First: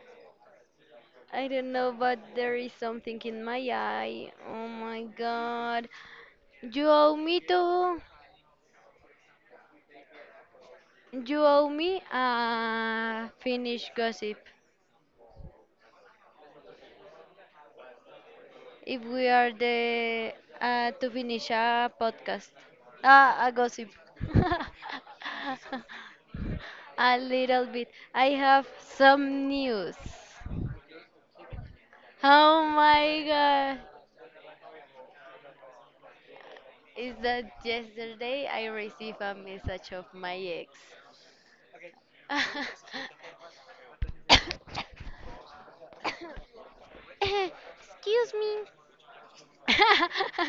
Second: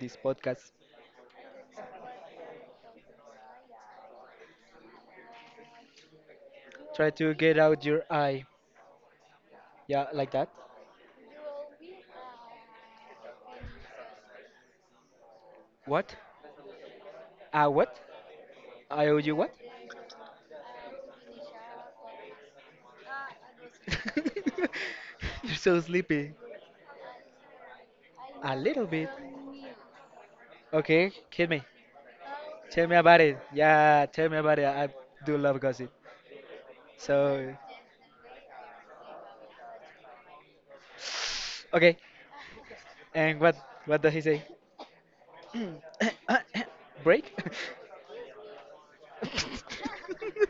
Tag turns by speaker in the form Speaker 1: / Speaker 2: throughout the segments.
Speaker 1: this podcast?
Speaker 2: I don't know, but there is something in my eye. Oh my god. You
Speaker 1: Try
Speaker 2: owe
Speaker 1: to
Speaker 2: me
Speaker 1: get out
Speaker 2: to.
Speaker 1: your eye. Yeah, like that.
Speaker 2: You owe me a Finnish gossip.
Speaker 1: What? Ah, what?
Speaker 2: If
Speaker 1: I owe
Speaker 2: we
Speaker 1: you
Speaker 2: are
Speaker 1: what?
Speaker 2: the to finish a podcast, a gossip.
Speaker 1: You're so sleepy.
Speaker 2: A little bit. I
Speaker 1: A
Speaker 2: have
Speaker 1: little bit.
Speaker 2: some news.
Speaker 1: Okay, hit me.
Speaker 2: Oh
Speaker 1: Tell me about
Speaker 2: my
Speaker 1: it.
Speaker 2: god.
Speaker 1: Yeah, tell me about it. I do love gossip.
Speaker 2: Is that
Speaker 1: So,
Speaker 2: yesterday I received a message of my ex.
Speaker 1: okay.
Speaker 2: Excuse
Speaker 1: And what does he say? Break?
Speaker 2: me.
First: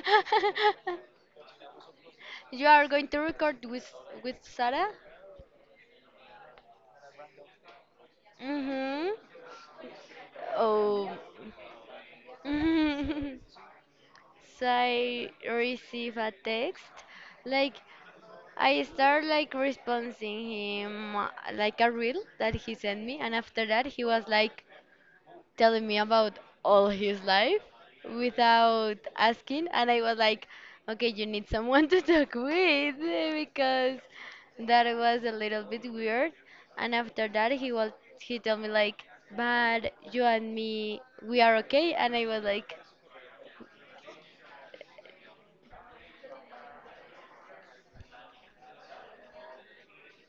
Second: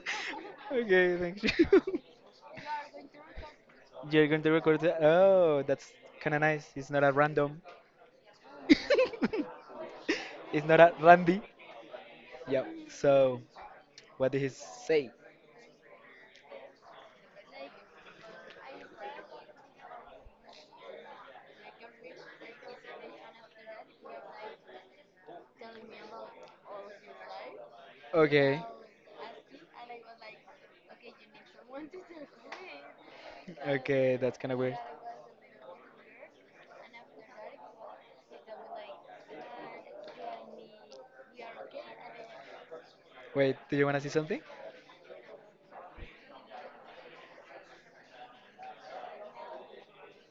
Speaker 1: Okay, thank you.
Speaker 2: You are going to record with
Speaker 1: You're going to record
Speaker 2: Sarah?
Speaker 1: it. Oh, that's kind of nice. It's not a random.
Speaker 2: Mm-hmm.
Speaker 1: It's not a
Speaker 2: Oh.
Speaker 1: randy. Yep.
Speaker 2: Mhm.
Speaker 1: So, what did he
Speaker 2: So
Speaker 1: say?
Speaker 2: I receive a text. Like, I start like responding him, like a reel that he sent me, and after that he was like, telling me about all his life
Speaker 1: Okay.
Speaker 2: without asking. And I was like, okay, you need someone to talk with, because
Speaker 1: Okay, that's kind of weird.
Speaker 2: that was a little bit weird. And after that he was, he told me like, but you and me, we are okay. And I was like,
Speaker 1: Wait, do you want to see something?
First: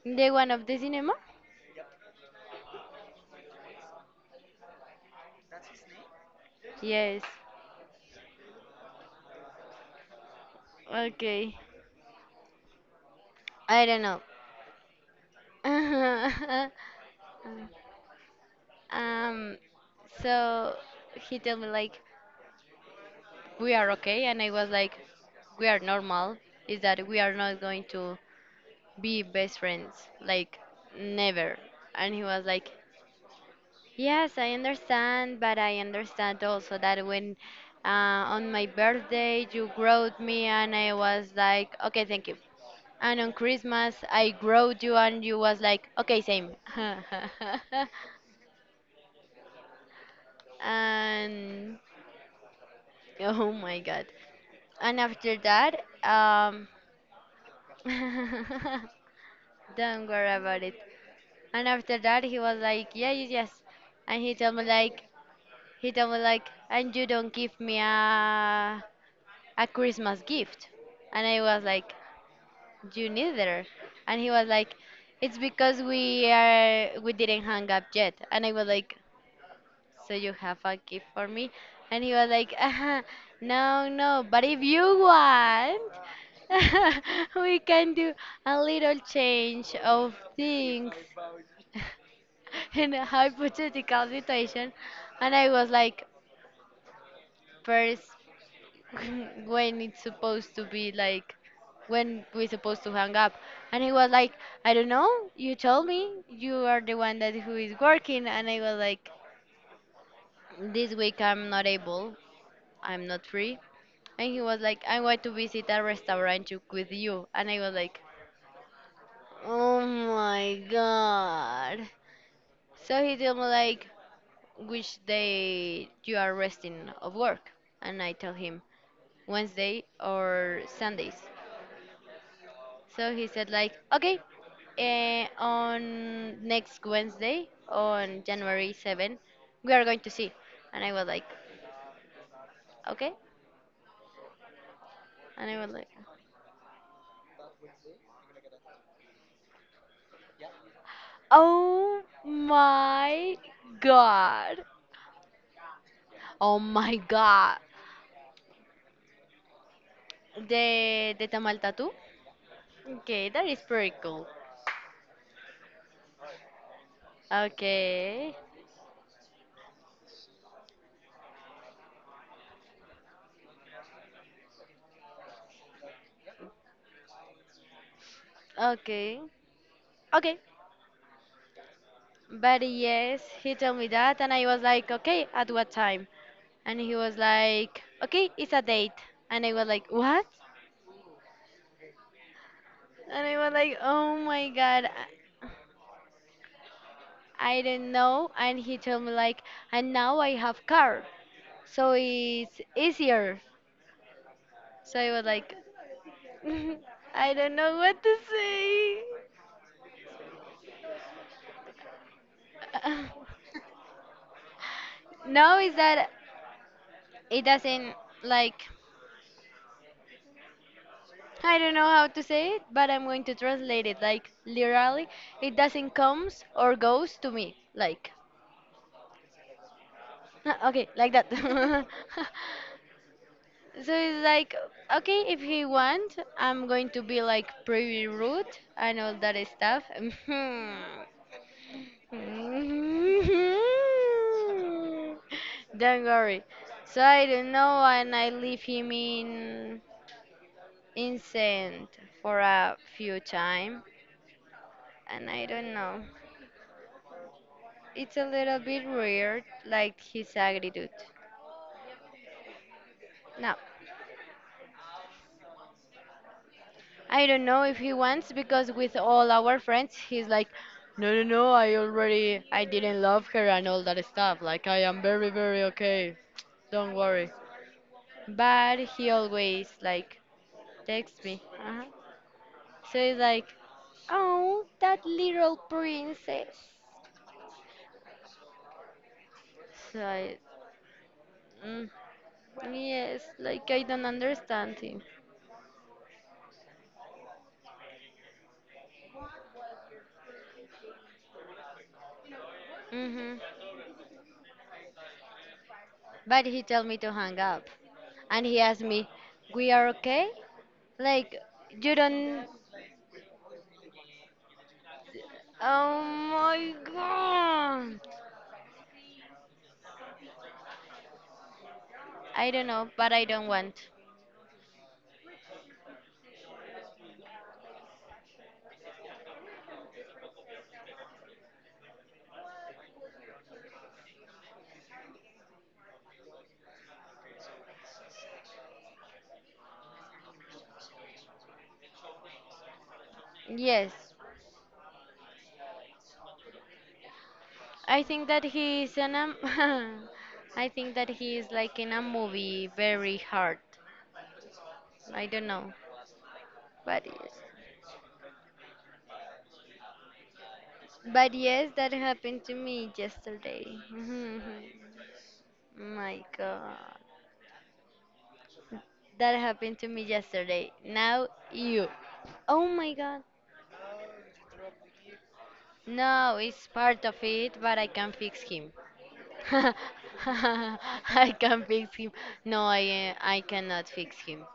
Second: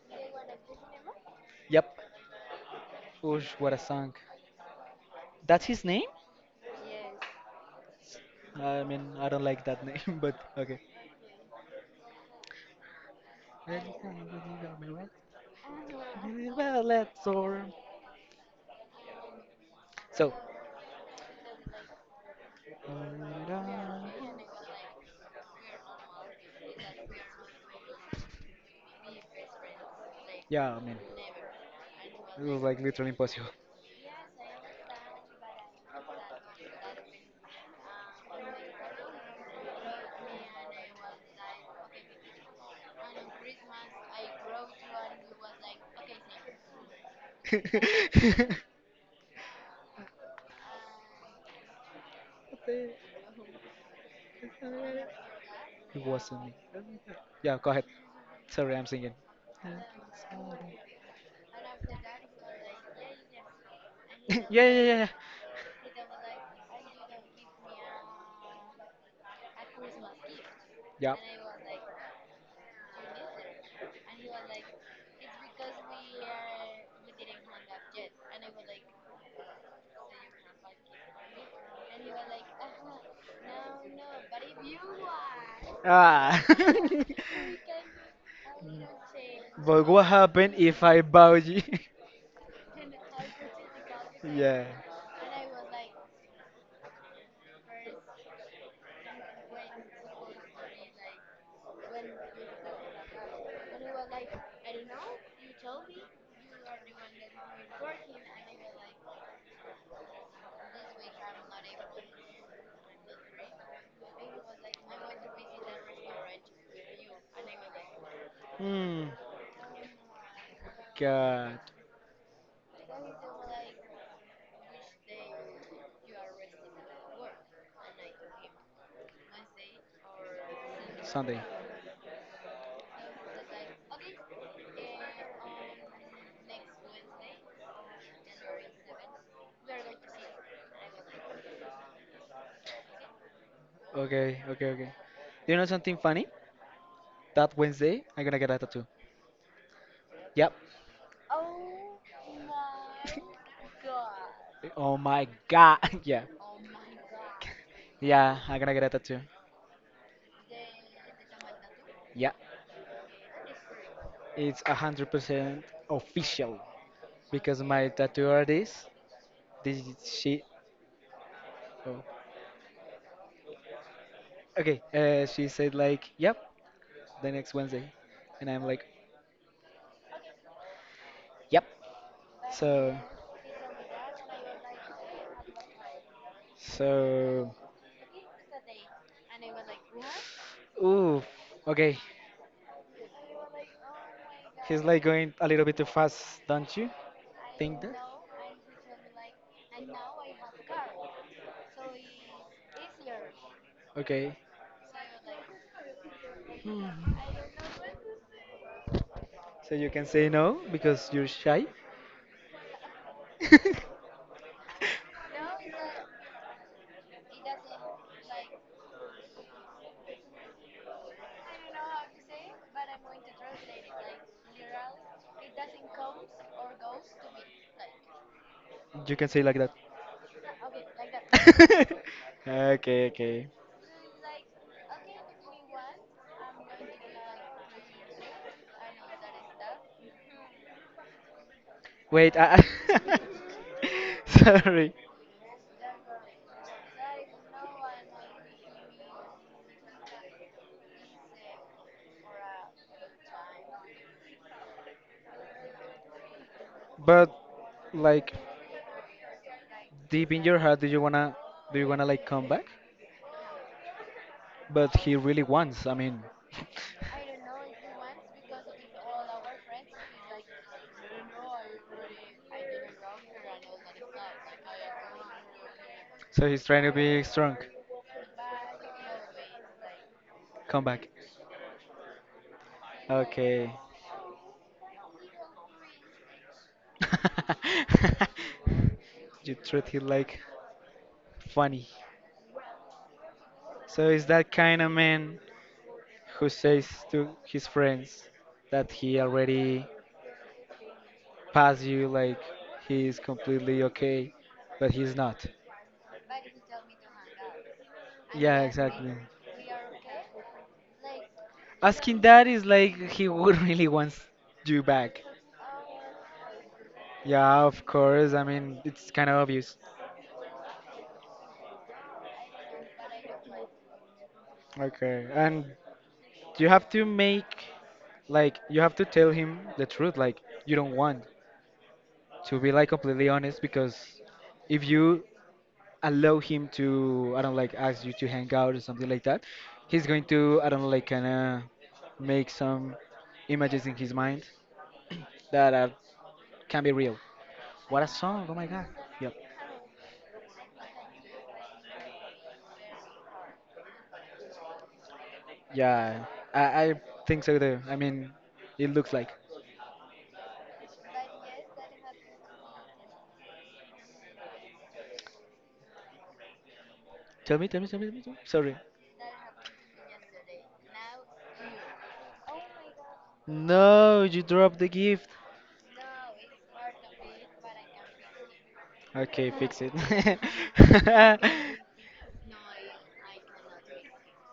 Speaker 2: the one of the cinema.
Speaker 1: Yep. Oosh, what a song. That's his name?
Speaker 2: Yes.
Speaker 1: I mean, I don't like that name, but okay.
Speaker 2: Okay. I
Speaker 1: Ready?
Speaker 2: don't know.
Speaker 1: Right? Well, let's or
Speaker 2: um
Speaker 1: so,
Speaker 2: so he told me like, we are okay. And I was like, we are normal, is that we are not going to be best friends, like,
Speaker 1: yeah, I mean,
Speaker 2: never. And he
Speaker 1: it
Speaker 2: was
Speaker 1: was
Speaker 2: like,
Speaker 1: like literally impossible.
Speaker 2: yes, I understand, but I understand also that when, on my birthday you growed me, and I was like, okay, thank you. And on Christmas I growed you, and you was like, okay, same. And
Speaker 1: It
Speaker 2: oh my god. And after that,
Speaker 1: was. Yeah, go ahead. Sorry, I'm singing.
Speaker 2: don't worry about it. And after that, he was like, yeah, yes, yes. And he
Speaker 1: Yeah,
Speaker 2: told me
Speaker 1: yeah, yeah,
Speaker 2: like,
Speaker 1: yeah.
Speaker 2: and you don't give me a Christmas gift.
Speaker 1: Yeah.
Speaker 2: And I was like, you neither. And he was like, it's because we are, we didn't hang up yet. And I was like, so you have a gift for me? And he was like, no, no. But if you want,
Speaker 1: Ah.
Speaker 2: we can do a little change
Speaker 1: But what
Speaker 2: of
Speaker 1: happened if
Speaker 2: things.
Speaker 1: I bow you?
Speaker 2: In a hypothetical
Speaker 1: Yeah.
Speaker 2: situation. And I was like, first, when it's supposed to be like, when we're supposed to hang up. And he was like, I don't know, you told me you are the one that who is working. And I was like, this week I'm not able, I'm not free. And he was like, I'm going to visit a restaurant with you. And I was like,
Speaker 1: Hmm.
Speaker 2: oh my
Speaker 1: God.
Speaker 2: god. So he told me like, which day you are resting of work? And I tell him Wednesday or Sundays.
Speaker 1: Sunday.
Speaker 2: So he said like, okay, on next Wednesday on January 7, we are going to see. And I was like, okay.
Speaker 1: Okay, okay, okay.
Speaker 2: And
Speaker 1: Do you know
Speaker 2: I was like,
Speaker 1: something funny? That Wednesday, I'm gonna get a tattoo. Yep.
Speaker 2: oh my god.
Speaker 1: Oh my God. Yeah.
Speaker 2: Oh my god.
Speaker 1: Yeah, I'm gonna get a tattoo.
Speaker 2: The tamal tattoo?
Speaker 1: Yeah.
Speaker 2: Okay, that is pretty cool.
Speaker 1: It's 100% official because my tattoo
Speaker 2: Okay.
Speaker 1: artist, this she. Oh, okay, she said like, "Yep, the next Wednesday," and I'm like,
Speaker 2: Okay. Okay.
Speaker 1: "Yep."
Speaker 2: But
Speaker 1: So,
Speaker 2: yes, he told me that, and I was like, okay, at what time? And he was
Speaker 1: so,
Speaker 2: like, okay, it's a date. And I was like, what?
Speaker 1: ooh, okay.
Speaker 2: And I was like, oh my god,
Speaker 1: He's like going a little bit too fast, don't you
Speaker 2: I
Speaker 1: think
Speaker 2: don't
Speaker 1: that?
Speaker 2: know. And he told me like, and now I have car, so it's easier.
Speaker 1: Okay,
Speaker 2: So I was like,
Speaker 1: hmm,
Speaker 2: I don't know what to say.
Speaker 1: so you can say no because you're shy.
Speaker 2: No, is that it doesn't, like, I don't know how to say it, but I'm going to translate it like literally. It doesn't comes or goes to me, like,
Speaker 1: You can say like that.
Speaker 2: okay, like that. So
Speaker 1: Okay, okay.
Speaker 2: it's like, okay, if he want, I'm going to be like pretty rude and all that stuff.
Speaker 1: Wait, sorry,
Speaker 2: Don't worry. So I don't know, and I leave him in sand for a few time, and I don't know.
Speaker 1: but
Speaker 2: It's a
Speaker 1: like
Speaker 2: little bit weird, like
Speaker 1: deep
Speaker 2: his
Speaker 1: in your heart
Speaker 2: attitude.
Speaker 1: do you wanna like come back?
Speaker 2: Now,
Speaker 1: But he really wants. I mean,
Speaker 2: I don't know if he wants, because with all our friends, he's like, no, no, no, I already, I didn't love her and all that stuff. Like, I am very, very okay.
Speaker 1: so he's trying
Speaker 2: Don't
Speaker 1: to be
Speaker 2: worry.
Speaker 1: strong.
Speaker 2: But he always, like,
Speaker 1: Come back.
Speaker 2: texts me. Uh-huh. So he's like,
Speaker 1: Okay.
Speaker 2: oh, that little princess.
Speaker 1: You treat
Speaker 2: So
Speaker 1: him
Speaker 2: I,
Speaker 1: like
Speaker 2: mm,
Speaker 1: funny.
Speaker 2: yes, like, I don't
Speaker 1: So is that
Speaker 2: understand
Speaker 1: kind of
Speaker 2: him.
Speaker 1: man who says to his friends that he already passed you, like he is
Speaker 2: Hmm.
Speaker 1: completely okay, but he's not.
Speaker 2: But he told me to hang up. And he
Speaker 1: Yeah,
Speaker 2: asked me,
Speaker 1: exactly.
Speaker 2: we are okay? Like, you
Speaker 1: Asking
Speaker 2: don't.
Speaker 1: that is like he would really wants you back.
Speaker 2: Oh my
Speaker 1: Yeah, of
Speaker 2: god.
Speaker 1: course. I mean, it's kind of obvious.
Speaker 2: I don't know, but I don't want.
Speaker 1: Okay. And you have to make, like, you have to tell him the truth. Like, you don't want to be, like, completely honest because if you allow him to, I don't like, ask you to hang out or something like that, he's going to, I don't like, kind of make some images
Speaker 2: Yes.
Speaker 1: in his mind that are, can be real.
Speaker 2: I
Speaker 1: What a
Speaker 2: think that
Speaker 1: song! Oh my
Speaker 2: he
Speaker 1: God.
Speaker 2: is in a.
Speaker 1: Yep.
Speaker 2: I think that he is like in a movie, very hard. I don't know.
Speaker 1: Yeah, I
Speaker 2: But yes.
Speaker 1: think so too. I mean, it looks like.
Speaker 2: But yes, that happened to me yesterday. My god.
Speaker 1: Tell me, tell me, tell me, tell me, tell me. Sorry.
Speaker 2: That happened to me yesterday. Now you. Oh my god.
Speaker 1: No, you dropped the gift.
Speaker 2: No, it's part of it, but I can fix him.
Speaker 1: Okay, fix it.
Speaker 2: I can fix him. No, I cannot fix him.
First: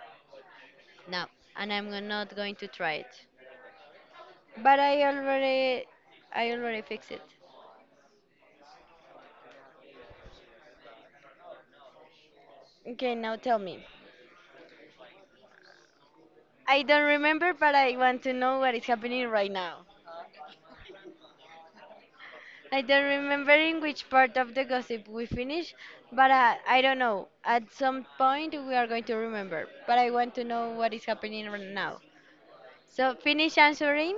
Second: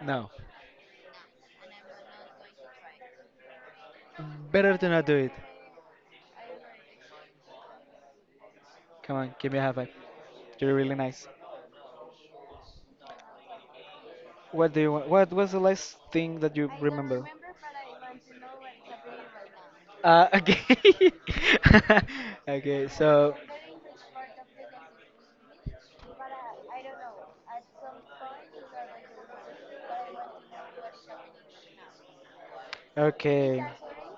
Speaker 1: No,
Speaker 2: No, and I'm not going to try it.
Speaker 1: better
Speaker 2: But
Speaker 1: to not do it.
Speaker 2: I already fixed it.
Speaker 1: Come on, give me a high five. You're really nice.
Speaker 2: Okay, now tell me.
Speaker 1: What do you want? What was the last thing that you
Speaker 2: I don't
Speaker 1: remember?
Speaker 2: remember, but I want to know what is happening right now.
Speaker 1: Okay.
Speaker 2: I
Speaker 1: Okay,
Speaker 2: don't
Speaker 1: so
Speaker 2: remember in which part of the gossip we finished, but I don't know. At some point we are going to remember, but I want to know what is happening right now. So finish
Speaker 1: okay.
Speaker 2: answering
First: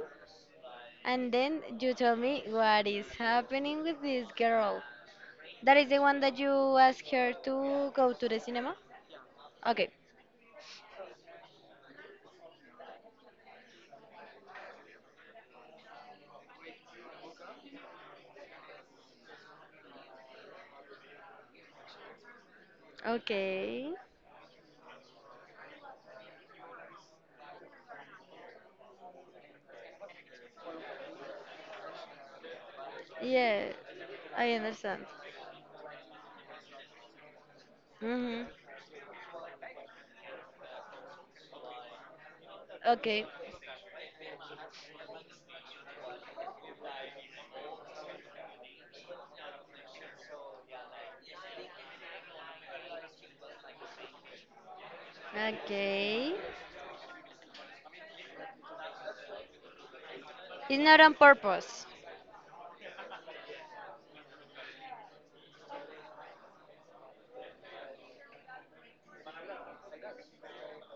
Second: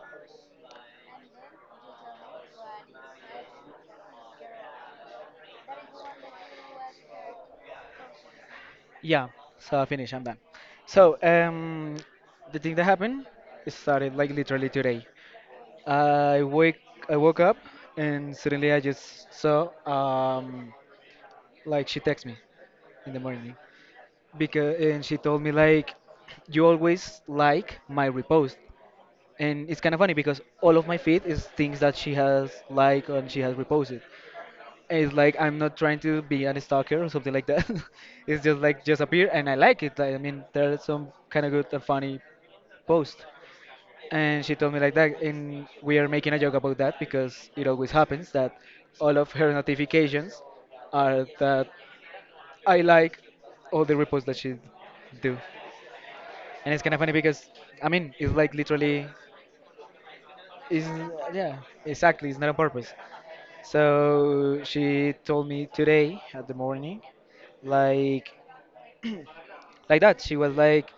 Speaker 2: and then you tell me what is happening with this girl. That is the one that you ask her to go to the cinema?
Speaker 1: Yeah, so I
Speaker 2: Okay.
Speaker 1: finished. I'm done. So, the thing that happened, it started like literally today. I wake, I woke up, and suddenly I just saw, like she texted me in the morning,
Speaker 2: Okay.
Speaker 1: because and she told me like, you always like my repost, and it's kind of funny because all of my feed is things that she has like and she has
Speaker 2: Yeah,
Speaker 1: reposted.
Speaker 2: I understand.
Speaker 1: It's like I'm not trying to be a stalker or something like that. It's
Speaker 2: Mm-hmm.
Speaker 1: just like just appear and I like it. Like, I mean, there's some kind of good and funny post.
Speaker 2: Okay.
Speaker 1: And she told me like that, and we are making a joke about that because it always happens that all of her notifications are that I like all the reposts that she do,
Speaker 2: Okay.
Speaker 1: and it's kind of funny because I mean it's like literally
Speaker 2: It's
Speaker 1: is
Speaker 2: not on
Speaker 1: yeah
Speaker 2: purpose.
Speaker 1: exactly it's not on purpose. So she told me today at the morning like like that. She was like,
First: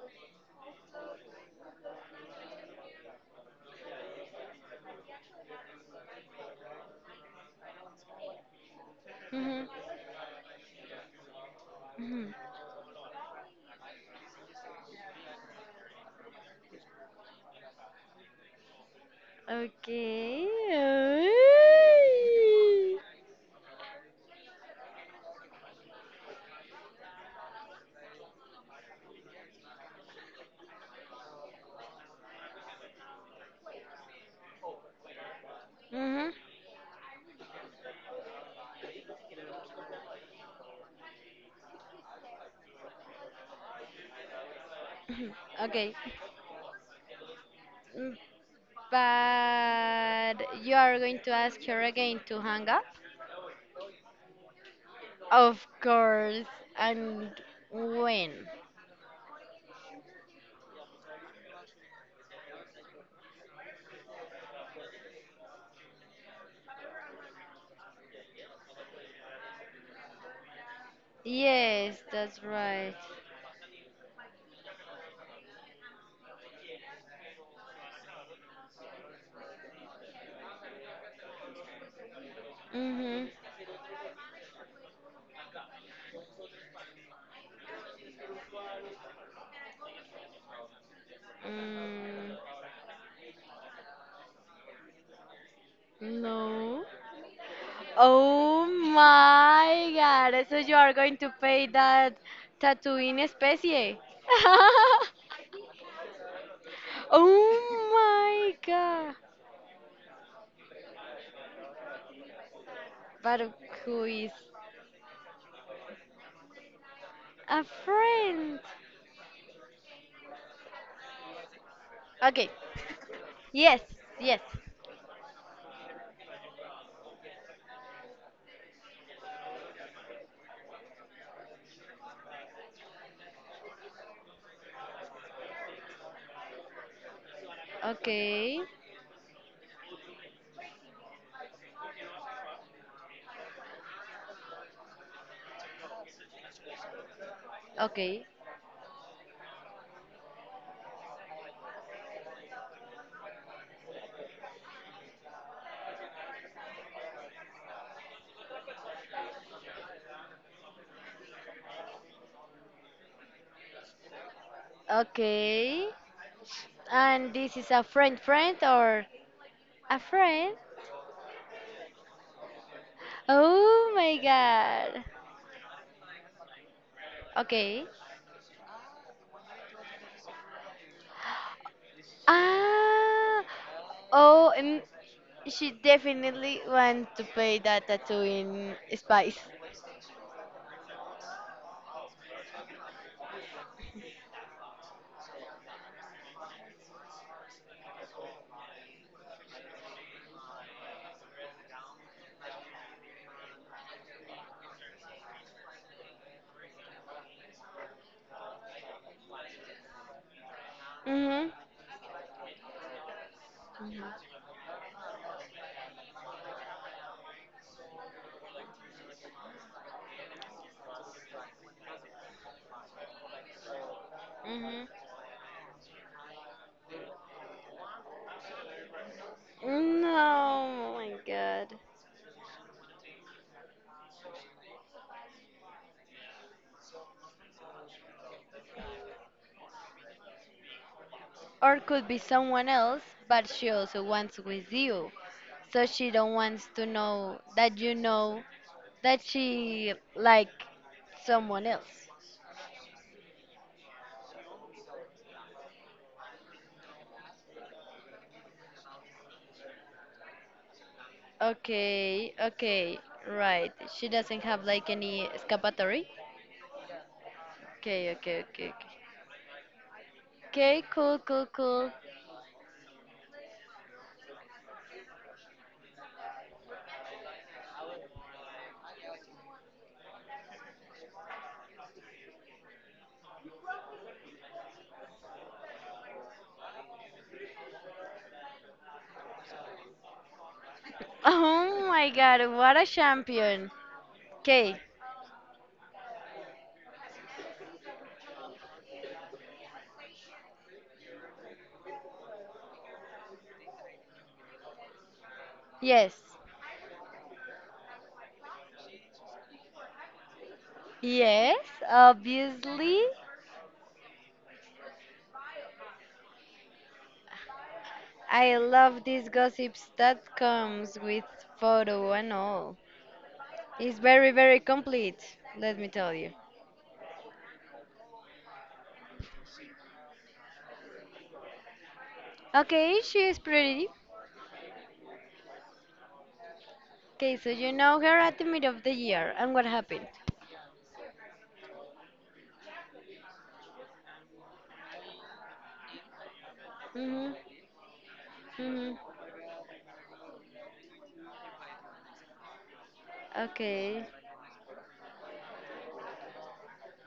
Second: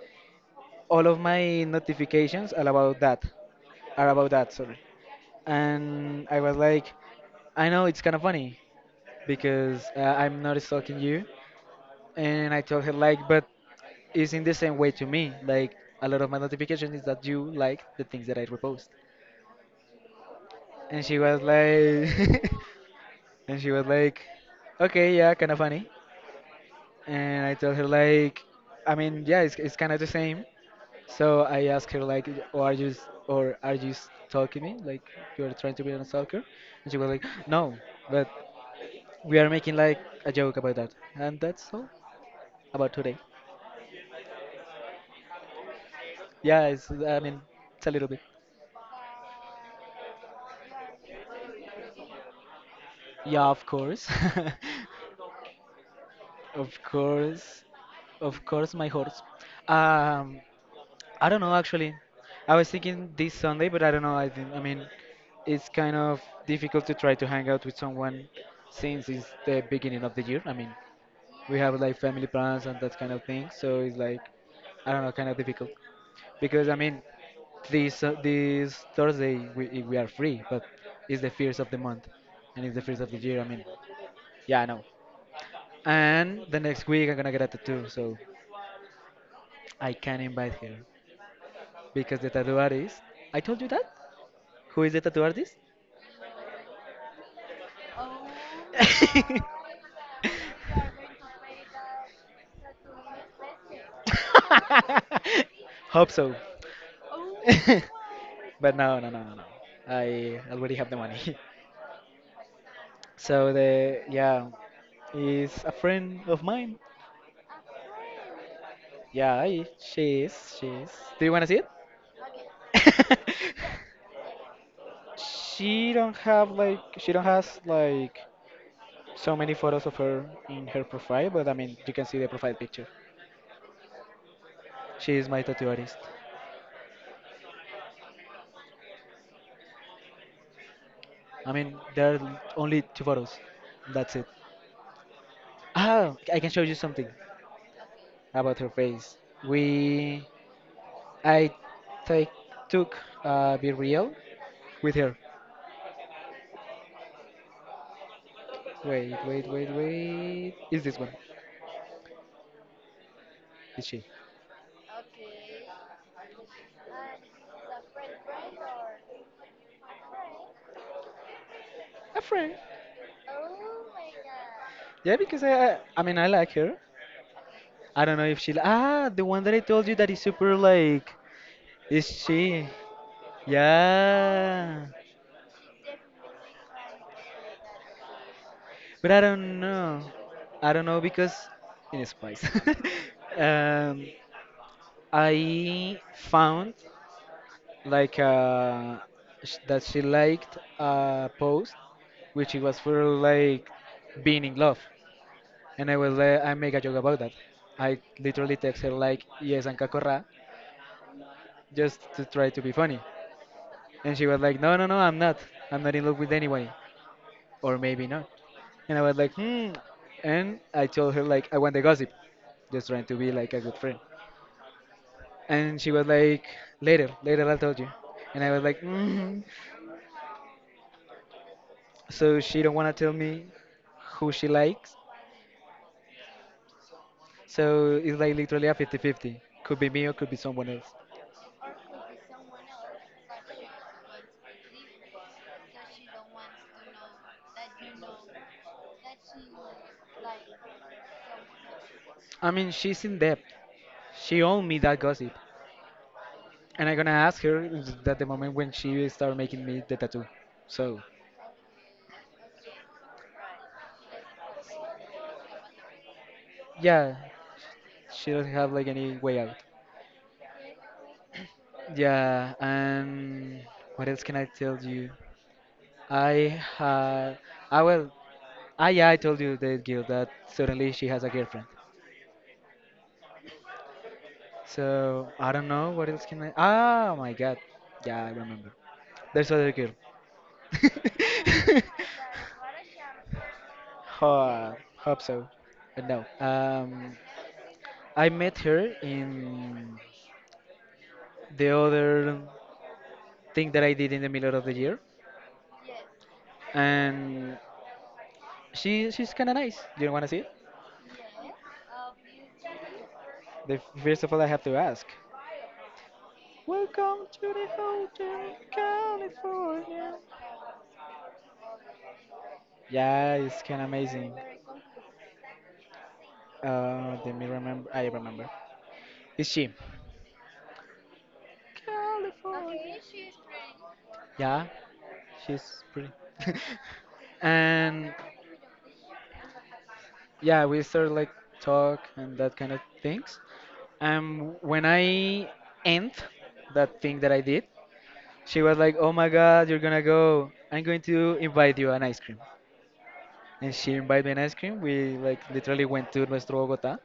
Speaker 1: all of my notifications are about that, are about that. Sorry, and I was like, I know it's kind of funny
Speaker 2: Mm-hmm.
Speaker 1: because I'm not stalking you,
Speaker 2: Mm-hmm.
Speaker 1: and I told her like, but it's in the same way to me. Like a lot of my notifications is that you like the things that I repost,
Speaker 2: Okay.
Speaker 1: and she was like, and she was like, okay, yeah, kind of funny, and I told her like, I mean, yeah, it's kind of the same. So I asked her like, or are you stalking me? Like you're trying to be a
Speaker 2: Mm-hmm.
Speaker 1: stalker? And she was like, no, but we are making like a joke about that. And that's all about today.
Speaker 2: Okay.
Speaker 1: Yeah, it's, I mean, it's a little
Speaker 2: Mm.
Speaker 1: bit.
Speaker 2: But you are going to ask her again to hang up?
Speaker 1: Yeah, of course,
Speaker 2: Of course.
Speaker 1: of
Speaker 2: And
Speaker 1: course, of
Speaker 2: when?
Speaker 1: course, my horse. Um, I don't know actually. I was thinking this Sunday, but I don't know. I think I mean, it's kind of difficult to try to hang out with someone since it's the beginning of the year. I mean, we have
Speaker 2: Yes,
Speaker 1: like family
Speaker 2: that's
Speaker 1: plans and
Speaker 2: right.
Speaker 1: that kind of thing. So it's like I don't know, kind of difficult because I mean this Thursday we are free, but it's the first of the month and it's the first of the
Speaker 2: Mm-hmm.
Speaker 1: year. I mean, yeah, I know. And the next week I'm gonna get a tattoo, so I can invite her because the
Speaker 2: Mm.
Speaker 1: tattoo artist. I told you that. Who is the tattoo artist?
Speaker 2: No. Oh my god. So you are going to pay that tattoo in especie.
Speaker 1: Hope so.
Speaker 2: Oh my
Speaker 1: But no, no,
Speaker 2: god.
Speaker 1: no, no, no. I already have the money.
Speaker 2: But
Speaker 1: So
Speaker 2: who
Speaker 1: the
Speaker 2: is
Speaker 1: yeah is a friend of mine.
Speaker 2: a friend.
Speaker 1: Yeah, she is. She is. Do you wanna see it?
Speaker 2: Okay. Yes. Yes.
Speaker 1: She don't have like she don't has like so many photos of her in her profile, but I mean you can see the profile picture. She is my tattoo artist.
Speaker 2: Okay.
Speaker 1: I mean there are only 2 photos. That's it. Ah, I can show you something
Speaker 2: Okay.
Speaker 1: about her face. We I take took a be real with her. Wait, wait, wait, wait. Is this one? Is she
Speaker 2: Okay. And this is a friend friend or a friend?
Speaker 1: a friend?
Speaker 2: Oh my god.
Speaker 1: Yeah, because I mean, I like her.
Speaker 2: Okay.
Speaker 1: I don't know if she. Ah, the one that I told you that is super like. Is she?
Speaker 2: Ah. Oh, and
Speaker 1: Yeah,
Speaker 2: she definitely want to pay that tattoo in
Speaker 1: but I
Speaker 2: spice.
Speaker 1: don't know. I don't know because in Spice, um, I found like that she liked a post which it was for like being in love. And I was like, I make a joke about that. I literally text her like, yes, and Kakora,
Speaker 2: Mhm.
Speaker 1: just to try to be funny.
Speaker 2: Mhm.
Speaker 1: And she was like, no, no, no, I'm not. I'm not in love with anyone. Or maybe not. And I was like, hmm. And I told her like, I want the gossip. Just trying to be like a good friend.
Speaker 2: Mhm.
Speaker 1: And she was like, later, later I'll tell you. And I was like, mm,
Speaker 2: No, oh my god.
Speaker 1: so she don't want to tell me who she likes. So it's like literally a 50-50. Could be me or could be someone else.
Speaker 2: Or could be someone else, but she also wants with you. So she don't wants to know that you know that she like someone else.
Speaker 1: I mean, she's in debt. She owned me that gossip, and I'm gonna ask her that the moment when she started making me the tattoo. So,
Speaker 2: Okay, okay, right. She doesn't have like any escapatory.
Speaker 1: yeah,
Speaker 2: Okay,
Speaker 1: she
Speaker 2: okay,
Speaker 1: doesn't
Speaker 2: okay,
Speaker 1: have like
Speaker 2: okay.
Speaker 1: any way out.
Speaker 2: Okay, cool, cool, cool.
Speaker 1: Yeah, and what else can I tell you? I had, I will. Ah yeah, I told you the girl that suddenly she has a girlfriend. So I don't know what else can I. Ah, my God, yeah, I remember. There's other girl.
Speaker 2: Oh my god, what a champion. Okay,
Speaker 1: Hope so, but no. I met her in the other thing that I did in the middle of the year,
Speaker 2: yes.
Speaker 1: and she's kind of nice. Do you want to see it?
Speaker 2: Yes, obviously.
Speaker 1: The, first of all, I have to ask. Welcome to the
Speaker 2: I
Speaker 1: Hotel
Speaker 2: love these gossips
Speaker 1: California.
Speaker 2: that comes with photo and all.
Speaker 1: Yeah, it's kind of
Speaker 2: It's very,
Speaker 1: amazing.
Speaker 2: very complete, let me tell you.
Speaker 1: Let me remember. I remember. It's she. California.
Speaker 2: Okay, she is pretty.
Speaker 1: Yeah, she's pretty.
Speaker 2: Okay, so you know
Speaker 1: And
Speaker 2: her at the mid of the year, and what happened?
Speaker 1: yeah, we started like talk and that kind of things. And when I end that thing
Speaker 2: Mhm,
Speaker 1: that I did, she was
Speaker 2: mhm.
Speaker 1: like, "Oh my God, you're gonna go! I'm going to invite you an ice cream." And she
Speaker 2: Okay,
Speaker 1: invited me an ice cream. We like literally went to Nuestro Bogotá.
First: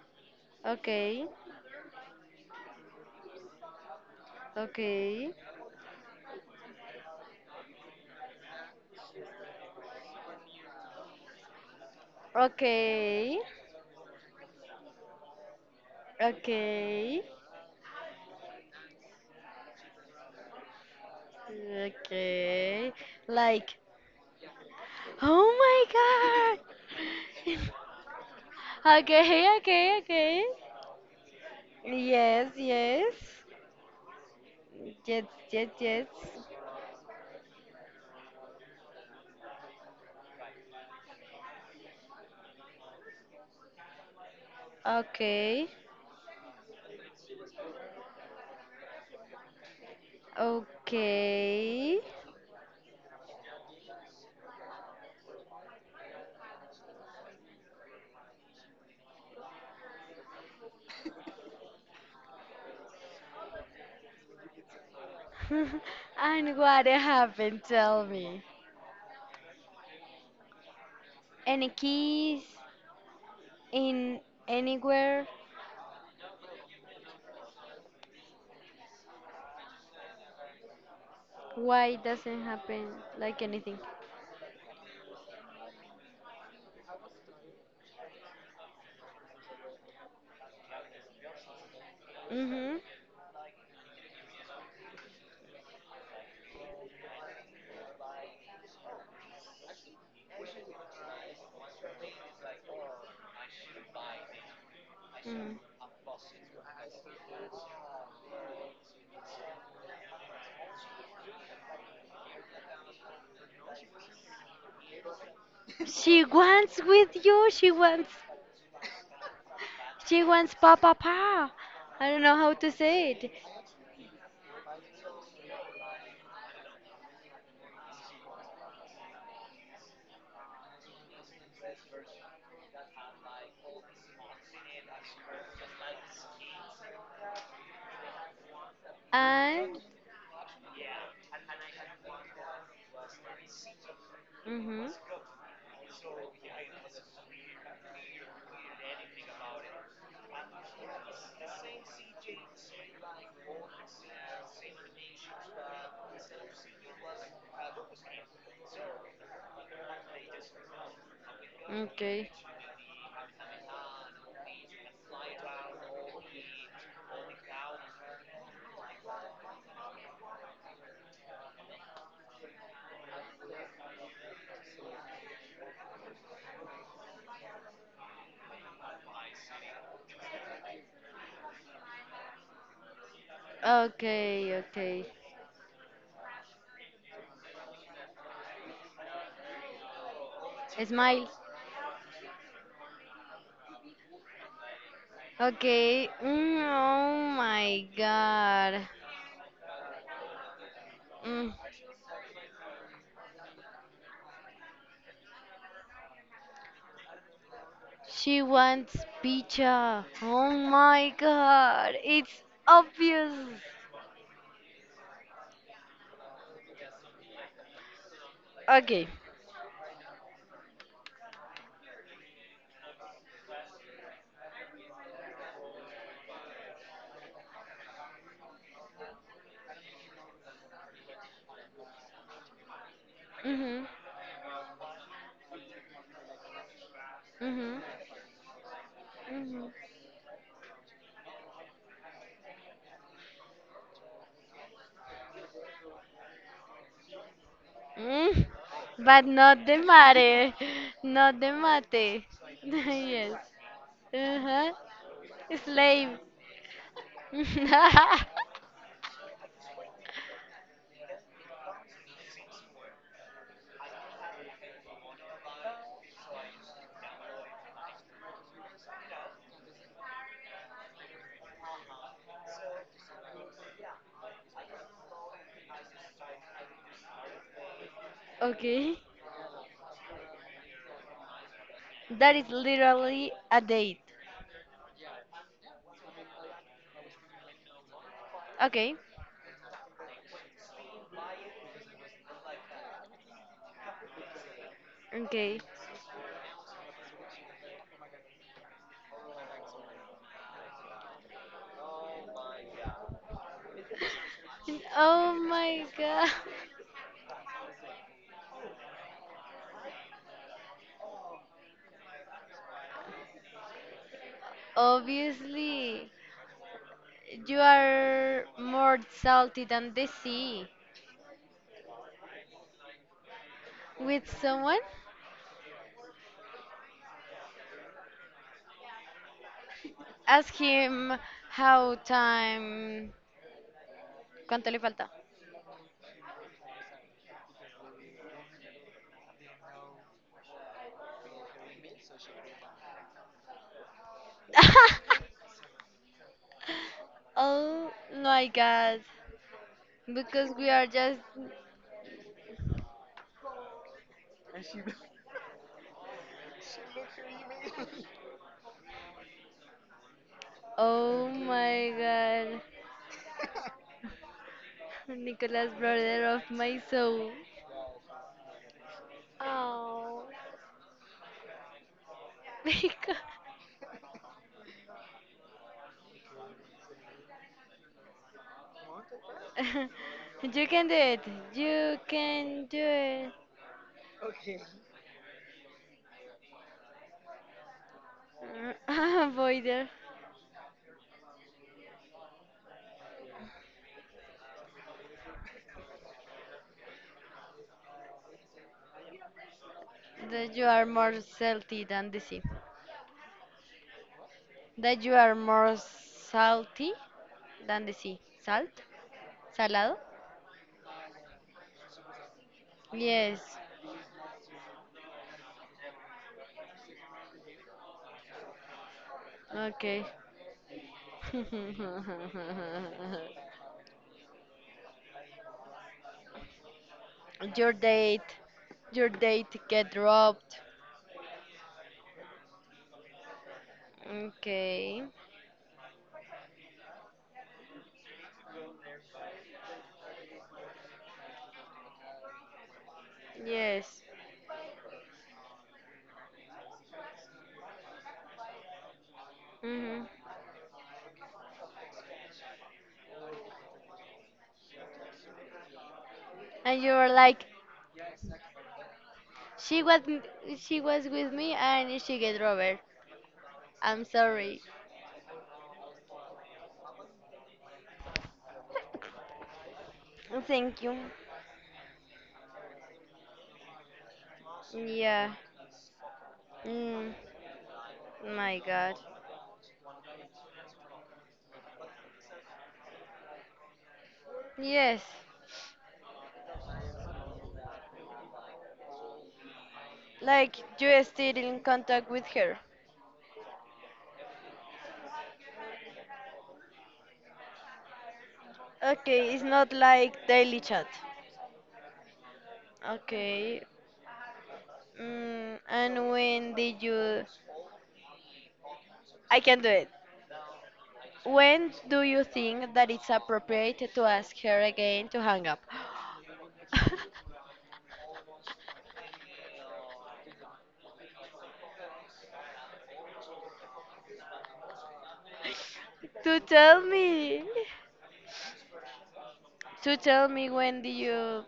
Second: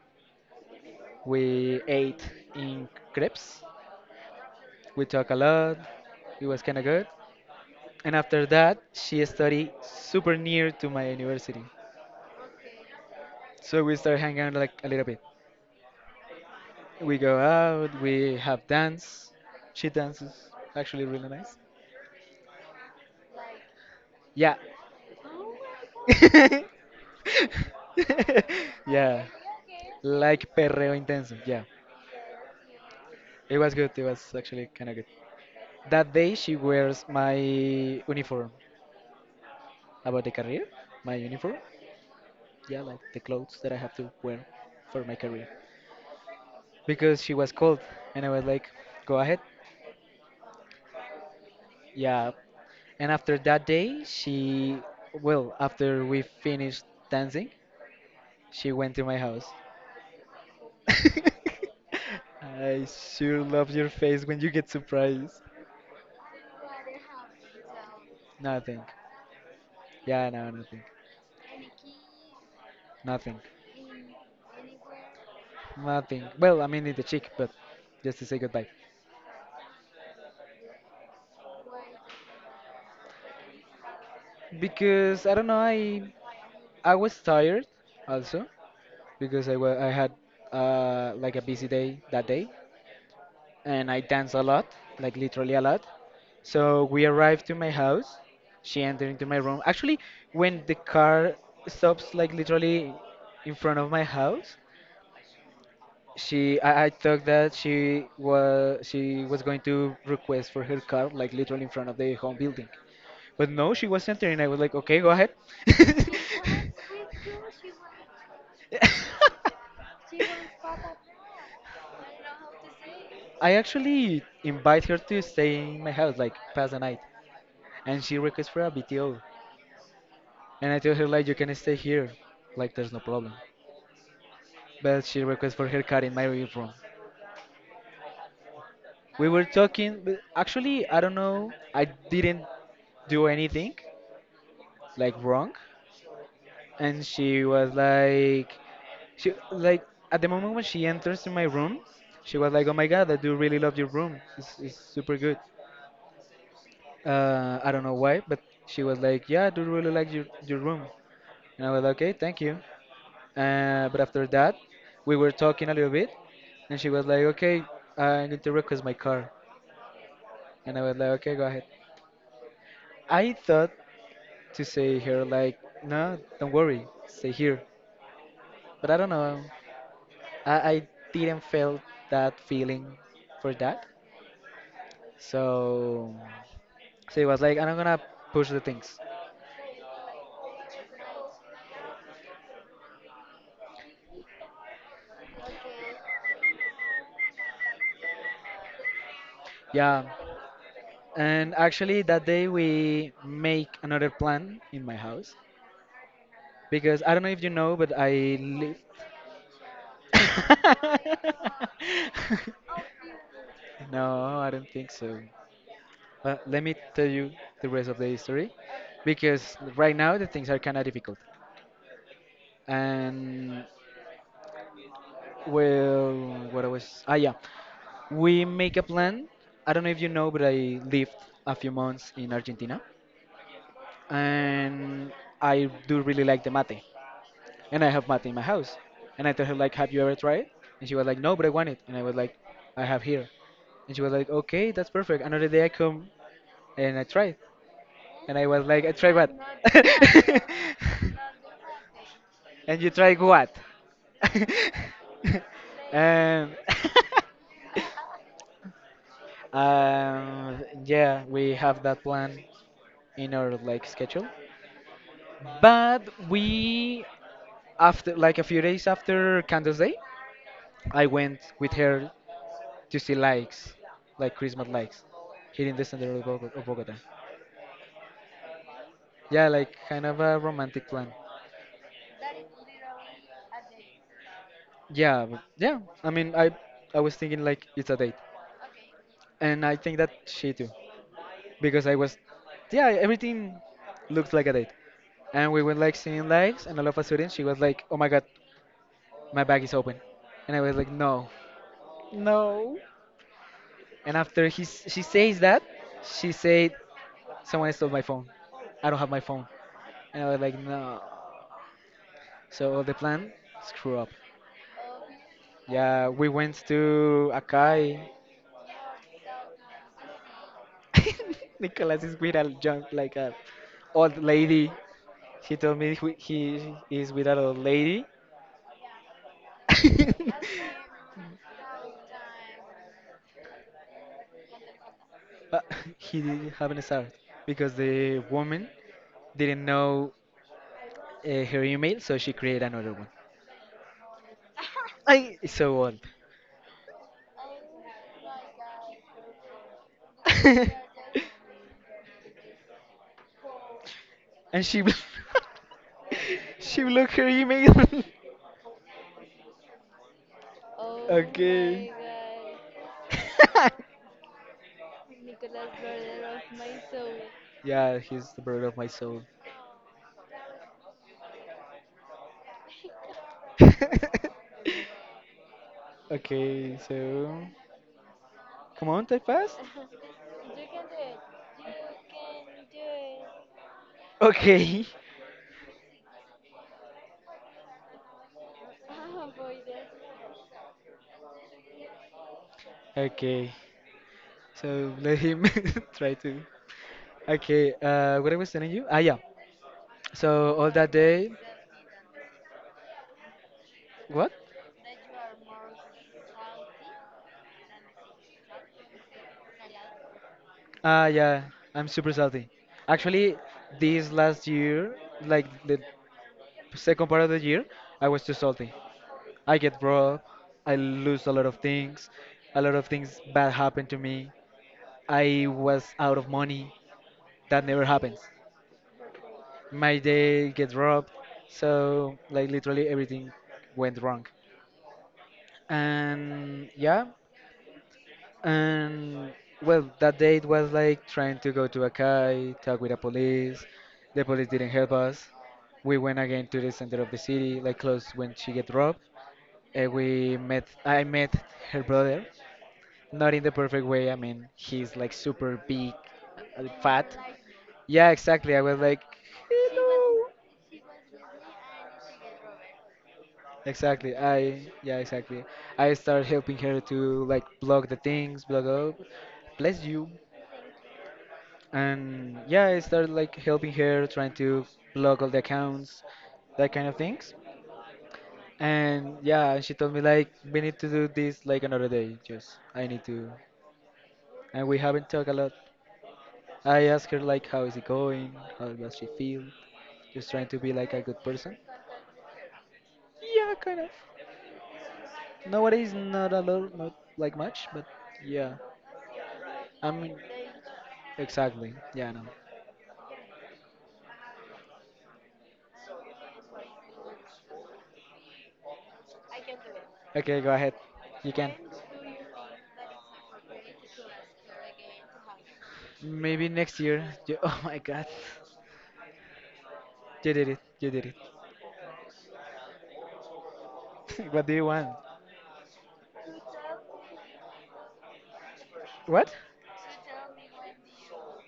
Speaker 2: okay,
Speaker 1: We ate in crepes. We
Speaker 2: okay,
Speaker 1: talked a lot. It was kind of good. And after that, she studied super near to my university,
Speaker 2: okay,
Speaker 1: so we started hanging out like a little bit. We
Speaker 2: okay,
Speaker 1: go out. We have dance. She dances actually really nice.
Speaker 2: okay. Like,
Speaker 1: Yeah.
Speaker 2: oh my god!
Speaker 1: Yeah.
Speaker 2: Okay, okay, okay.
Speaker 1: Like perreo intenso. Yeah,
Speaker 2: Yes, yes.
Speaker 1: it was good. It was actually kind of good.
Speaker 2: Yes, yes, yes.
Speaker 1: That day she wears my uniform about the career, my uniform. Yeah, like the clothes that I have to wear for my career
Speaker 2: Okay,
Speaker 1: because she was cold, and I was like, go ahead.
Speaker 2: okay.
Speaker 1: Yeah, and after that day she, well, after we finished dancing, she went to my house. I sure love your face when you get surprised.
Speaker 2: And what happened? Tell me.
Speaker 1: Nothing. Yeah, no, nothing.
Speaker 2: Any keys
Speaker 1: Nothing.
Speaker 2: in anywhere?
Speaker 1: Nothing. Well, I mean, in the cheek, but just to say goodbye.
Speaker 2: Why doesn't happen like anything?
Speaker 1: Because I don't know, I was tired also because I had like a busy day that day,
Speaker 2: Mm-hmm.
Speaker 1: and I danced a lot, like literally a lot. So we arrived to my house. She entered into my room. Actually, when the car stops, like literally in front of my house,
Speaker 2: Hmm.
Speaker 1: she I thought that she was going to request for her car, like literally in front of the home building. But no, she was, and I was like, okay, go ahead.
Speaker 2: She wants with you. She wants. She wants papa pa. I don't know how to say it.
Speaker 1: I actually invite her to stay in my house, like pass the night, and she requests for a BTO, and I tell her like, you can stay here, like there's no problem. But she requests for her car in my room. We were
Speaker 2: And.
Speaker 1: talking, but actually I don't know, I didn't do anything
Speaker 2: Mm-hmm.
Speaker 1: like wrong, and she was like, she like, at the moment when she enters in my room, she was like, oh my god, I do really love your room, it's super good. I don't know why, but she was like, yeah, I do really like your room, and I was like, okay,
Speaker 2: Okay.
Speaker 1: thank you. But after that, we were talking a little bit, and she was like, okay, I'm going to request my car, and I was like, okay, go ahead. I thought to say her like, no, don't worry, stay here, but I don't know, I didn't feel that feeling for that.
Speaker 2: Okay. Okay.
Speaker 1: So, so it was like, I'm not gonna push the things.
Speaker 2: Smile. Okay. Mm, oh my god.
Speaker 1: Yeah.
Speaker 2: Mm,
Speaker 1: And actually, that day we make another plan in my house because I don't know if you know, but I
Speaker 2: she
Speaker 1: live.
Speaker 2: wants pizza. Oh my god. It's obvious.
Speaker 1: No, I don't think so. Let me tell you the rest of the history
Speaker 2: Okay.
Speaker 1: because right now the things are kind of difficult. And well, what I was, ah, yeah. We make a plan. I don't know if you know, but I lived a few months in Argentina,
Speaker 2: Mhm.
Speaker 1: and I do really like the mate,
Speaker 2: Mhm.
Speaker 1: and I have mate in my house. And I told her
Speaker 2: Mhm.
Speaker 1: like, "Have you ever tried it?" And she was like, "No, but I want it." And I was like, "I have here." And she was like, "Okay, that's perfect." Another day I come and I tried, and I
Speaker 2: Mm,
Speaker 1: was like, "I tried
Speaker 2: but
Speaker 1: what?"
Speaker 2: not the mate. Not the mate.
Speaker 1: And you tried
Speaker 2: Yes.
Speaker 1: what?
Speaker 2: Uh-huh. Slave.
Speaker 1: And yeah, we have that plan in our like schedule. But we, after like a few days after Candles Day, I went with her to see lights, like Christmas lights, here in the center of Bogota.
Speaker 2: Okay.
Speaker 1: Yeah, like kind of a romantic plan.
Speaker 2: That is literally a date.
Speaker 1: Yeah, but- yeah. I mean, I was thinking like it's a date,
Speaker 2: Okay.
Speaker 1: and I think that she too, because I was, yeah, everything looks like a date. And
Speaker 2: Okay.
Speaker 1: we went like seeing lights, and all of a sudden she was like, "Oh my God, my bag is open," and I was like, "No, no." And after she
Speaker 2: Oh
Speaker 1: says that,
Speaker 2: my god.
Speaker 1: she said, someone stole my phone. I don't have my phone. And I was like, no. So the plan, screw up. Yeah,
Speaker 2: Obviously,
Speaker 1: we went to
Speaker 2: you
Speaker 1: Akai.
Speaker 2: are more salty than the sea.
Speaker 1: Nicholas is with a junk, like a old
Speaker 2: With
Speaker 1: lady.
Speaker 2: someone,
Speaker 1: He told me he is with an old lady.
Speaker 2: ask him how time. ¿Cuánto le falta?
Speaker 1: But he didn't have an start because the woman didn't know her email, so she created another one. I it's so old.
Speaker 2: Oh my god. Because we are just.
Speaker 1: And she blocked her email.
Speaker 2: Oh my
Speaker 1: Okay.
Speaker 2: god.
Speaker 1: My god.
Speaker 2: Nicolas, brother of my soul.
Speaker 1: Yeah, he's the brother of my soul.
Speaker 2: Oh. Because.
Speaker 1: Okay, so come on, type fast.
Speaker 2: You can do it. You can do it.
Speaker 1: Okay.
Speaker 2: Avoider.
Speaker 1: Okay. So let him try to. Okay. What I was telling you? Ah, yeah.
Speaker 2: That
Speaker 1: So
Speaker 2: you
Speaker 1: all
Speaker 2: are
Speaker 1: that
Speaker 2: more
Speaker 1: day,
Speaker 2: salty than the sea.
Speaker 1: what?
Speaker 2: That you are more salty than the sea. Salt? Salado?
Speaker 1: Ah yeah, I'm super salty. Actually,
Speaker 2: Yes.
Speaker 1: this last year, like the second part of the year, I was too salty. I get
Speaker 2: Okay.
Speaker 1: broke, I lose a lot of things, a lot of things bad happened to me. I was out of money. That
Speaker 2: Your
Speaker 1: never happens.
Speaker 2: date. Your date
Speaker 1: My
Speaker 2: get
Speaker 1: day
Speaker 2: robbed.
Speaker 1: gets robbed, so like literally everything went wrong.
Speaker 2: Okay.
Speaker 1: And yeah. And well, that date was like trying to go to a Akai, talk with the police.
Speaker 2: Yes.
Speaker 1: The police didn't help us. We went again to the center of the city, like close when she get robbed. And
Speaker 2: Hmm.
Speaker 1: we met. I met her brother, not in the perfect way. I mean, he's like super big,
Speaker 2: And you were
Speaker 1: fat.
Speaker 2: like,
Speaker 1: Yeah, exactly. I was like,
Speaker 2: she was, she was with me and she get robbed. I'm
Speaker 1: exactly. I
Speaker 2: sorry.
Speaker 1: yeah, exactly. I started helping her to like block the things, block up. Bless you.
Speaker 2: Thank you.
Speaker 1: And yeah, I started like helping her, trying to block all
Speaker 2: Yeah.
Speaker 1: the accounts, that kind of
Speaker 2: Mm,
Speaker 1: things.
Speaker 2: my God.
Speaker 1: And yeah, she told me like we need to do this like another day. Just I need to, and we
Speaker 2: Yes.
Speaker 1: haven't talked a lot. I asked her like how is it going, how does she feel, just trying
Speaker 2: Like
Speaker 1: to be like a
Speaker 2: you
Speaker 1: good
Speaker 2: still
Speaker 1: person.
Speaker 2: in contact with her.
Speaker 1: Yeah, kind of. Nowadays, not a lot, not like much, but yeah.
Speaker 2: Okay, it's not
Speaker 1: I mean,
Speaker 2: like daily chat.
Speaker 1: exactly. Yeah, no.
Speaker 2: Okay. Mm, and when did you? I can do it.
Speaker 1: Okay, go ahead. You can.
Speaker 2: When do you think that it's appropriate to ask her again to hang up?
Speaker 1: Maybe next year. You, oh my God, you did it. You did it. What do you want?
Speaker 2: To tell me.
Speaker 1: What?
Speaker 2: To tell me when do you?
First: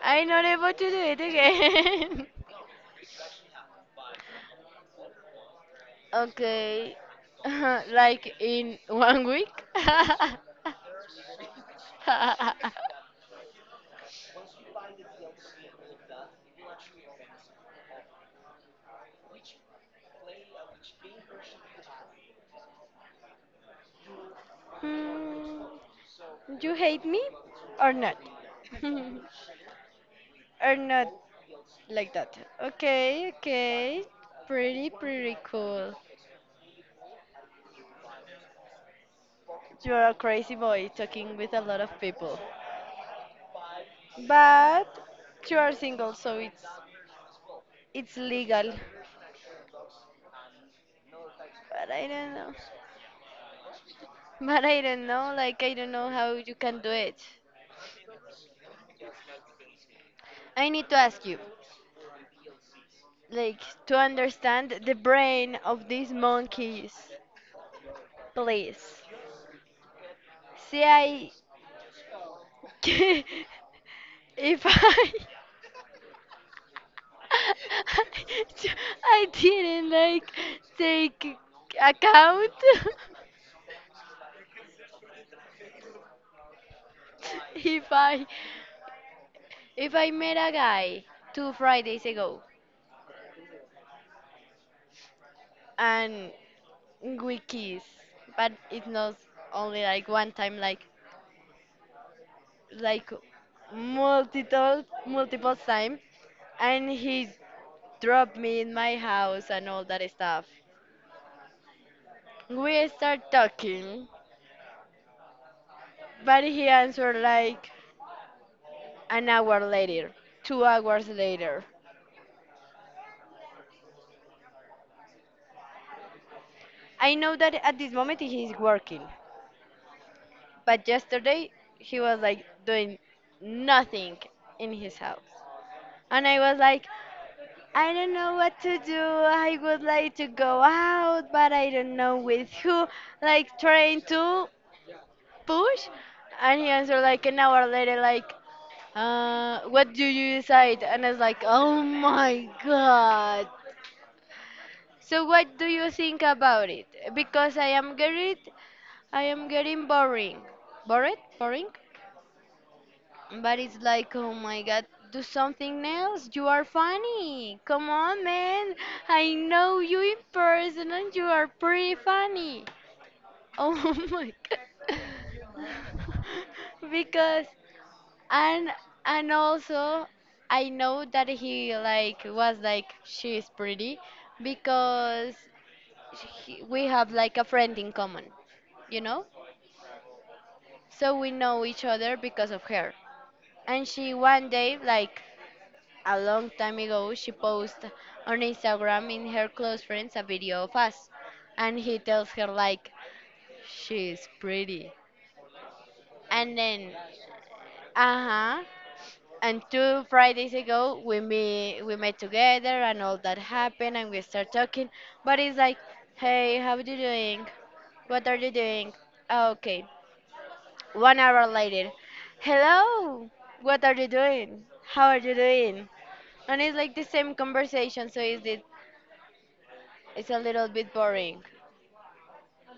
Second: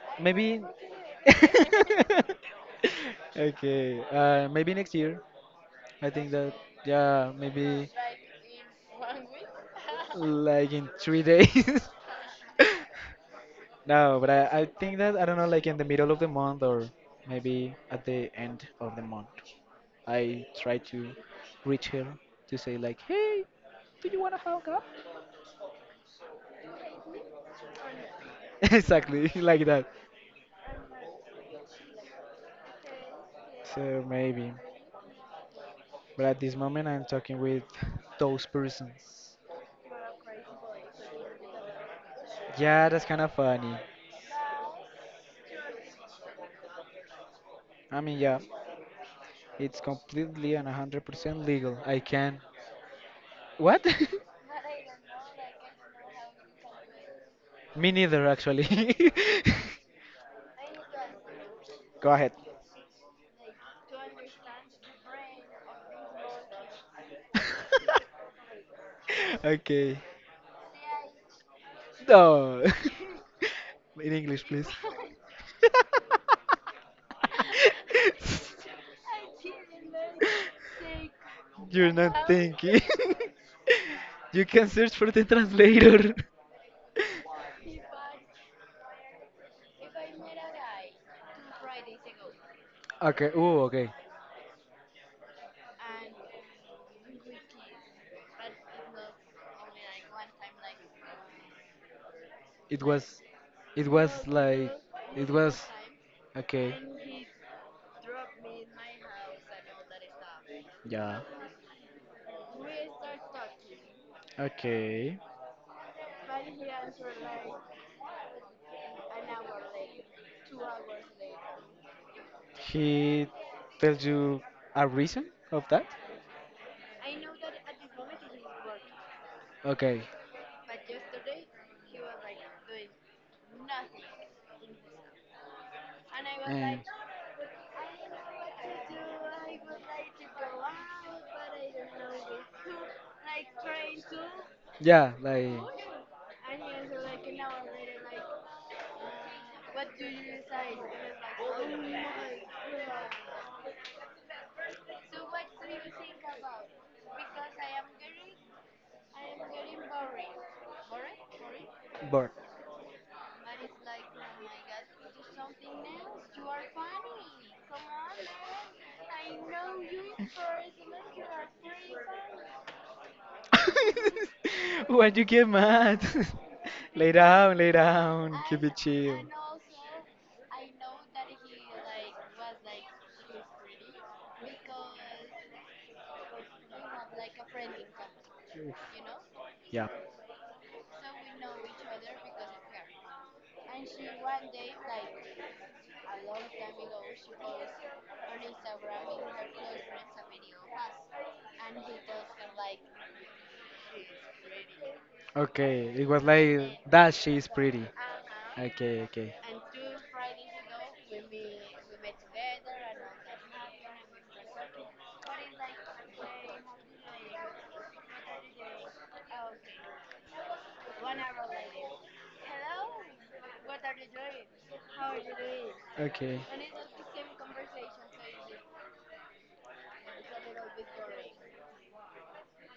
Speaker 2: I'm not
Speaker 1: Maybe
Speaker 2: able to do it again.
Speaker 1: okay. Maybe next year. I think that
Speaker 2: Okay.
Speaker 1: yeah, maybe
Speaker 2: like in one week.
Speaker 1: like in 3 days. No, but I think that I don't know, like in the middle of the month or maybe at the end of the month. I try to reach her to say like, hey, do you wanna hang out?
Speaker 2: Hmm. You hate me or not? Or
Speaker 1: Exactly, like that.
Speaker 2: not like that. Okay, okay.
Speaker 1: So maybe,
Speaker 2: Pretty, pretty cool.
Speaker 1: but at this moment I'm talking with those persons.
Speaker 2: You're a crazy boy talking with a lot of people.
Speaker 1: Yeah, that's kind of funny.
Speaker 2: But you are single, so it's
Speaker 1: I
Speaker 2: it's
Speaker 1: mean, yeah,
Speaker 2: legal.
Speaker 1: it's completely and 100% legal.
Speaker 2: But
Speaker 1: I
Speaker 2: I don't
Speaker 1: can.
Speaker 2: know.
Speaker 1: What?
Speaker 2: But I don't know, like, I don't know how you can do it.
Speaker 1: Me neither, actually.
Speaker 2: I need to ask you,
Speaker 1: Go ahead.
Speaker 2: like, to understand the brain of these monkeys, please.
Speaker 1: Okay.
Speaker 2: See I
Speaker 1: No. In English,
Speaker 2: if
Speaker 1: please.
Speaker 2: I I didn't like take
Speaker 1: You're not
Speaker 2: account
Speaker 1: thinking. You can search for the translator.
Speaker 2: if I if I met a guy two Fridays ago
Speaker 1: Okay. Oh, okay.
Speaker 2: and we kiss, but it's not only like one time, like
Speaker 1: It
Speaker 2: like
Speaker 1: was, it was like,
Speaker 2: multiple
Speaker 1: it
Speaker 2: multiple
Speaker 1: was
Speaker 2: times,
Speaker 1: okay.
Speaker 2: and he dropped me in my house and all that stuff.
Speaker 1: Yeah.
Speaker 2: We start talking,
Speaker 1: Okay.
Speaker 2: but he answered like an hour later, 2 hours later.
Speaker 1: He tells you a reason of that.
Speaker 2: I know that at this moment he is working,
Speaker 1: Okay.
Speaker 2: but yesterday he was like doing nothing in his house. And I was
Speaker 1: And
Speaker 2: like, I don't know what to do. I would like to go out, but I don't know with who. Like, trying to
Speaker 1: yeah, like
Speaker 2: push. And he answered like an hour later, like, what do you decide? And I was like, oh my god. So what do you think about it? Because I am worried I am getting boring. Bored? Boring?
Speaker 1: bored.
Speaker 2: But it's like, oh my god, do something else. You are funny. Come on, man. I know you in person and you are pretty funny. Oh my god.
Speaker 1: When you get mad?
Speaker 2: Because,
Speaker 1: Lay down, keep
Speaker 2: and
Speaker 1: it chill.
Speaker 2: and also I know that he, like, was like, she is pretty, because we have like a friend in common, you know?
Speaker 1: Yeah.
Speaker 2: So we know each other because of her. And she, one day, like a long time ago, she posted on Instagram in her close friends a video of us. And he tells her like, she's pretty.
Speaker 1: Okay, it was
Speaker 2: And
Speaker 1: like
Speaker 2: then
Speaker 1: that she is pretty.
Speaker 2: uh-huh.
Speaker 1: Okay, okay.
Speaker 2: And two Fridays ago we meet we met together and all that happened and we start talking. But it's like, hey, how are you doing? What are you doing? Oh, okay. One hour later. Hello, what are you doing? How are you doing?
Speaker 1: Okay.
Speaker 2: And it's like the same conversation, so it's a little bit boring.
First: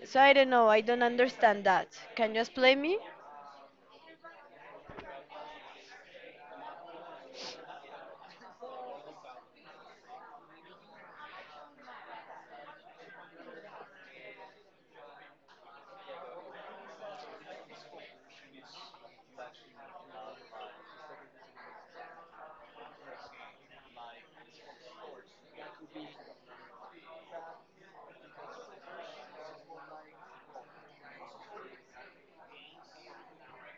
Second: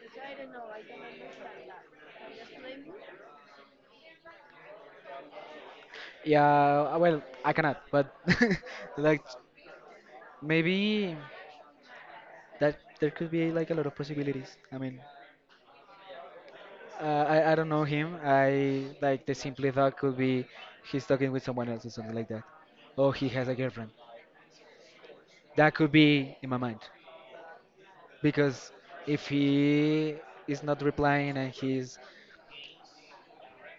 Speaker 2: So I don't know. I don't understand that. Can you explain me?
Speaker 1: Yeah, well, I cannot, but like maybe that there could be like a lot of possibilities. I mean, I don't know him. I like the simple thought could be he's talking with someone else or something like that. Or he has a girlfriend. That could be in my mind. Because if he is not replying and he's,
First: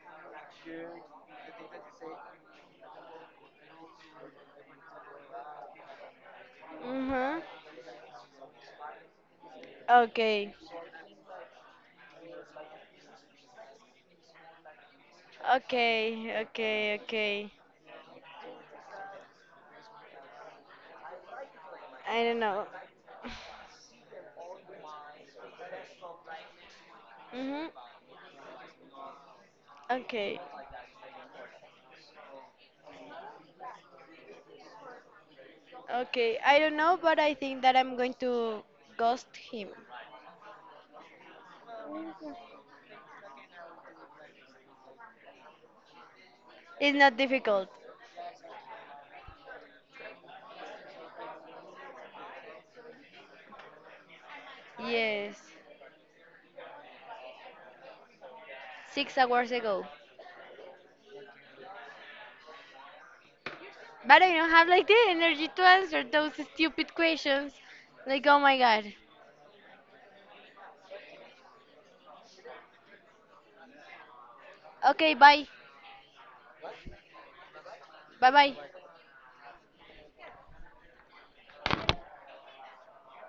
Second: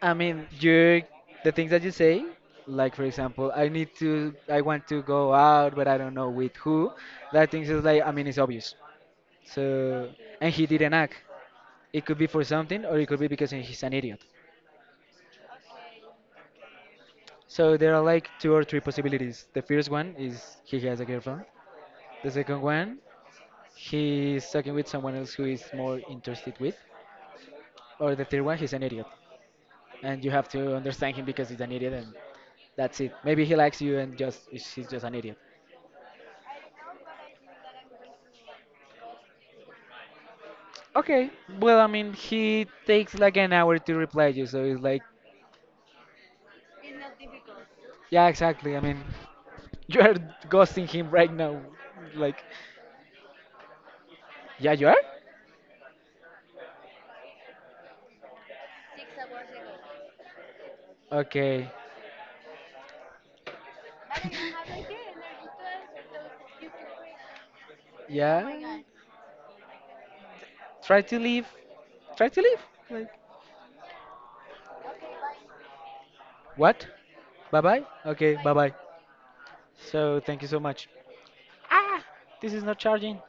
Speaker 1: I mean, you, the things that you say, like for example, I want to go out but I don't know with who,
Speaker 2: Mhm.
Speaker 1: that things is like, I mean, it's obvious. So, and
Speaker 2: Okay.
Speaker 1: he didn't act. It could be for something or it could be because he's an idiot.
Speaker 2: Okay. Okay. Okay.
Speaker 1: So there are like two or three possibilities. The first one is he has a girlfriend.
Speaker 2: I
Speaker 1: The
Speaker 2: don't
Speaker 1: second
Speaker 2: know.
Speaker 1: one, he's talking with someone else who is more interested with.
Speaker 2: Mhm.
Speaker 1: Or the third one, he's an idiot, and you
Speaker 2: Okay.
Speaker 1: have to understand him because he's an idiot, and that's it. Maybe he likes you, and just he's just an idiot.
Speaker 2: Okay. I don't know, but I think that I'm going to ghost him.
Speaker 1: Okay, well, I mean, he takes like an hour to reply you, so it's like,
Speaker 2: It's not difficult.
Speaker 1: yeah, exactly. I mean, you are ghosting him right now. Like, yeah, you are.
Speaker 2: Yes. 6 hours ago.
Speaker 1: Okay.
Speaker 2: But I don't have like the energy to answer those stupid questions.
Speaker 1: Oh
Speaker 2: Like, oh my
Speaker 1: yeah.
Speaker 2: god.
Speaker 1: Try to leave. Try to leave. Like,
Speaker 2: Okay, bye.
Speaker 1: what? Bye bye?
Speaker 2: Bye
Speaker 1: Okay, bye
Speaker 2: bye.
Speaker 1: bye. So thank you so much. Ah! This is not charging.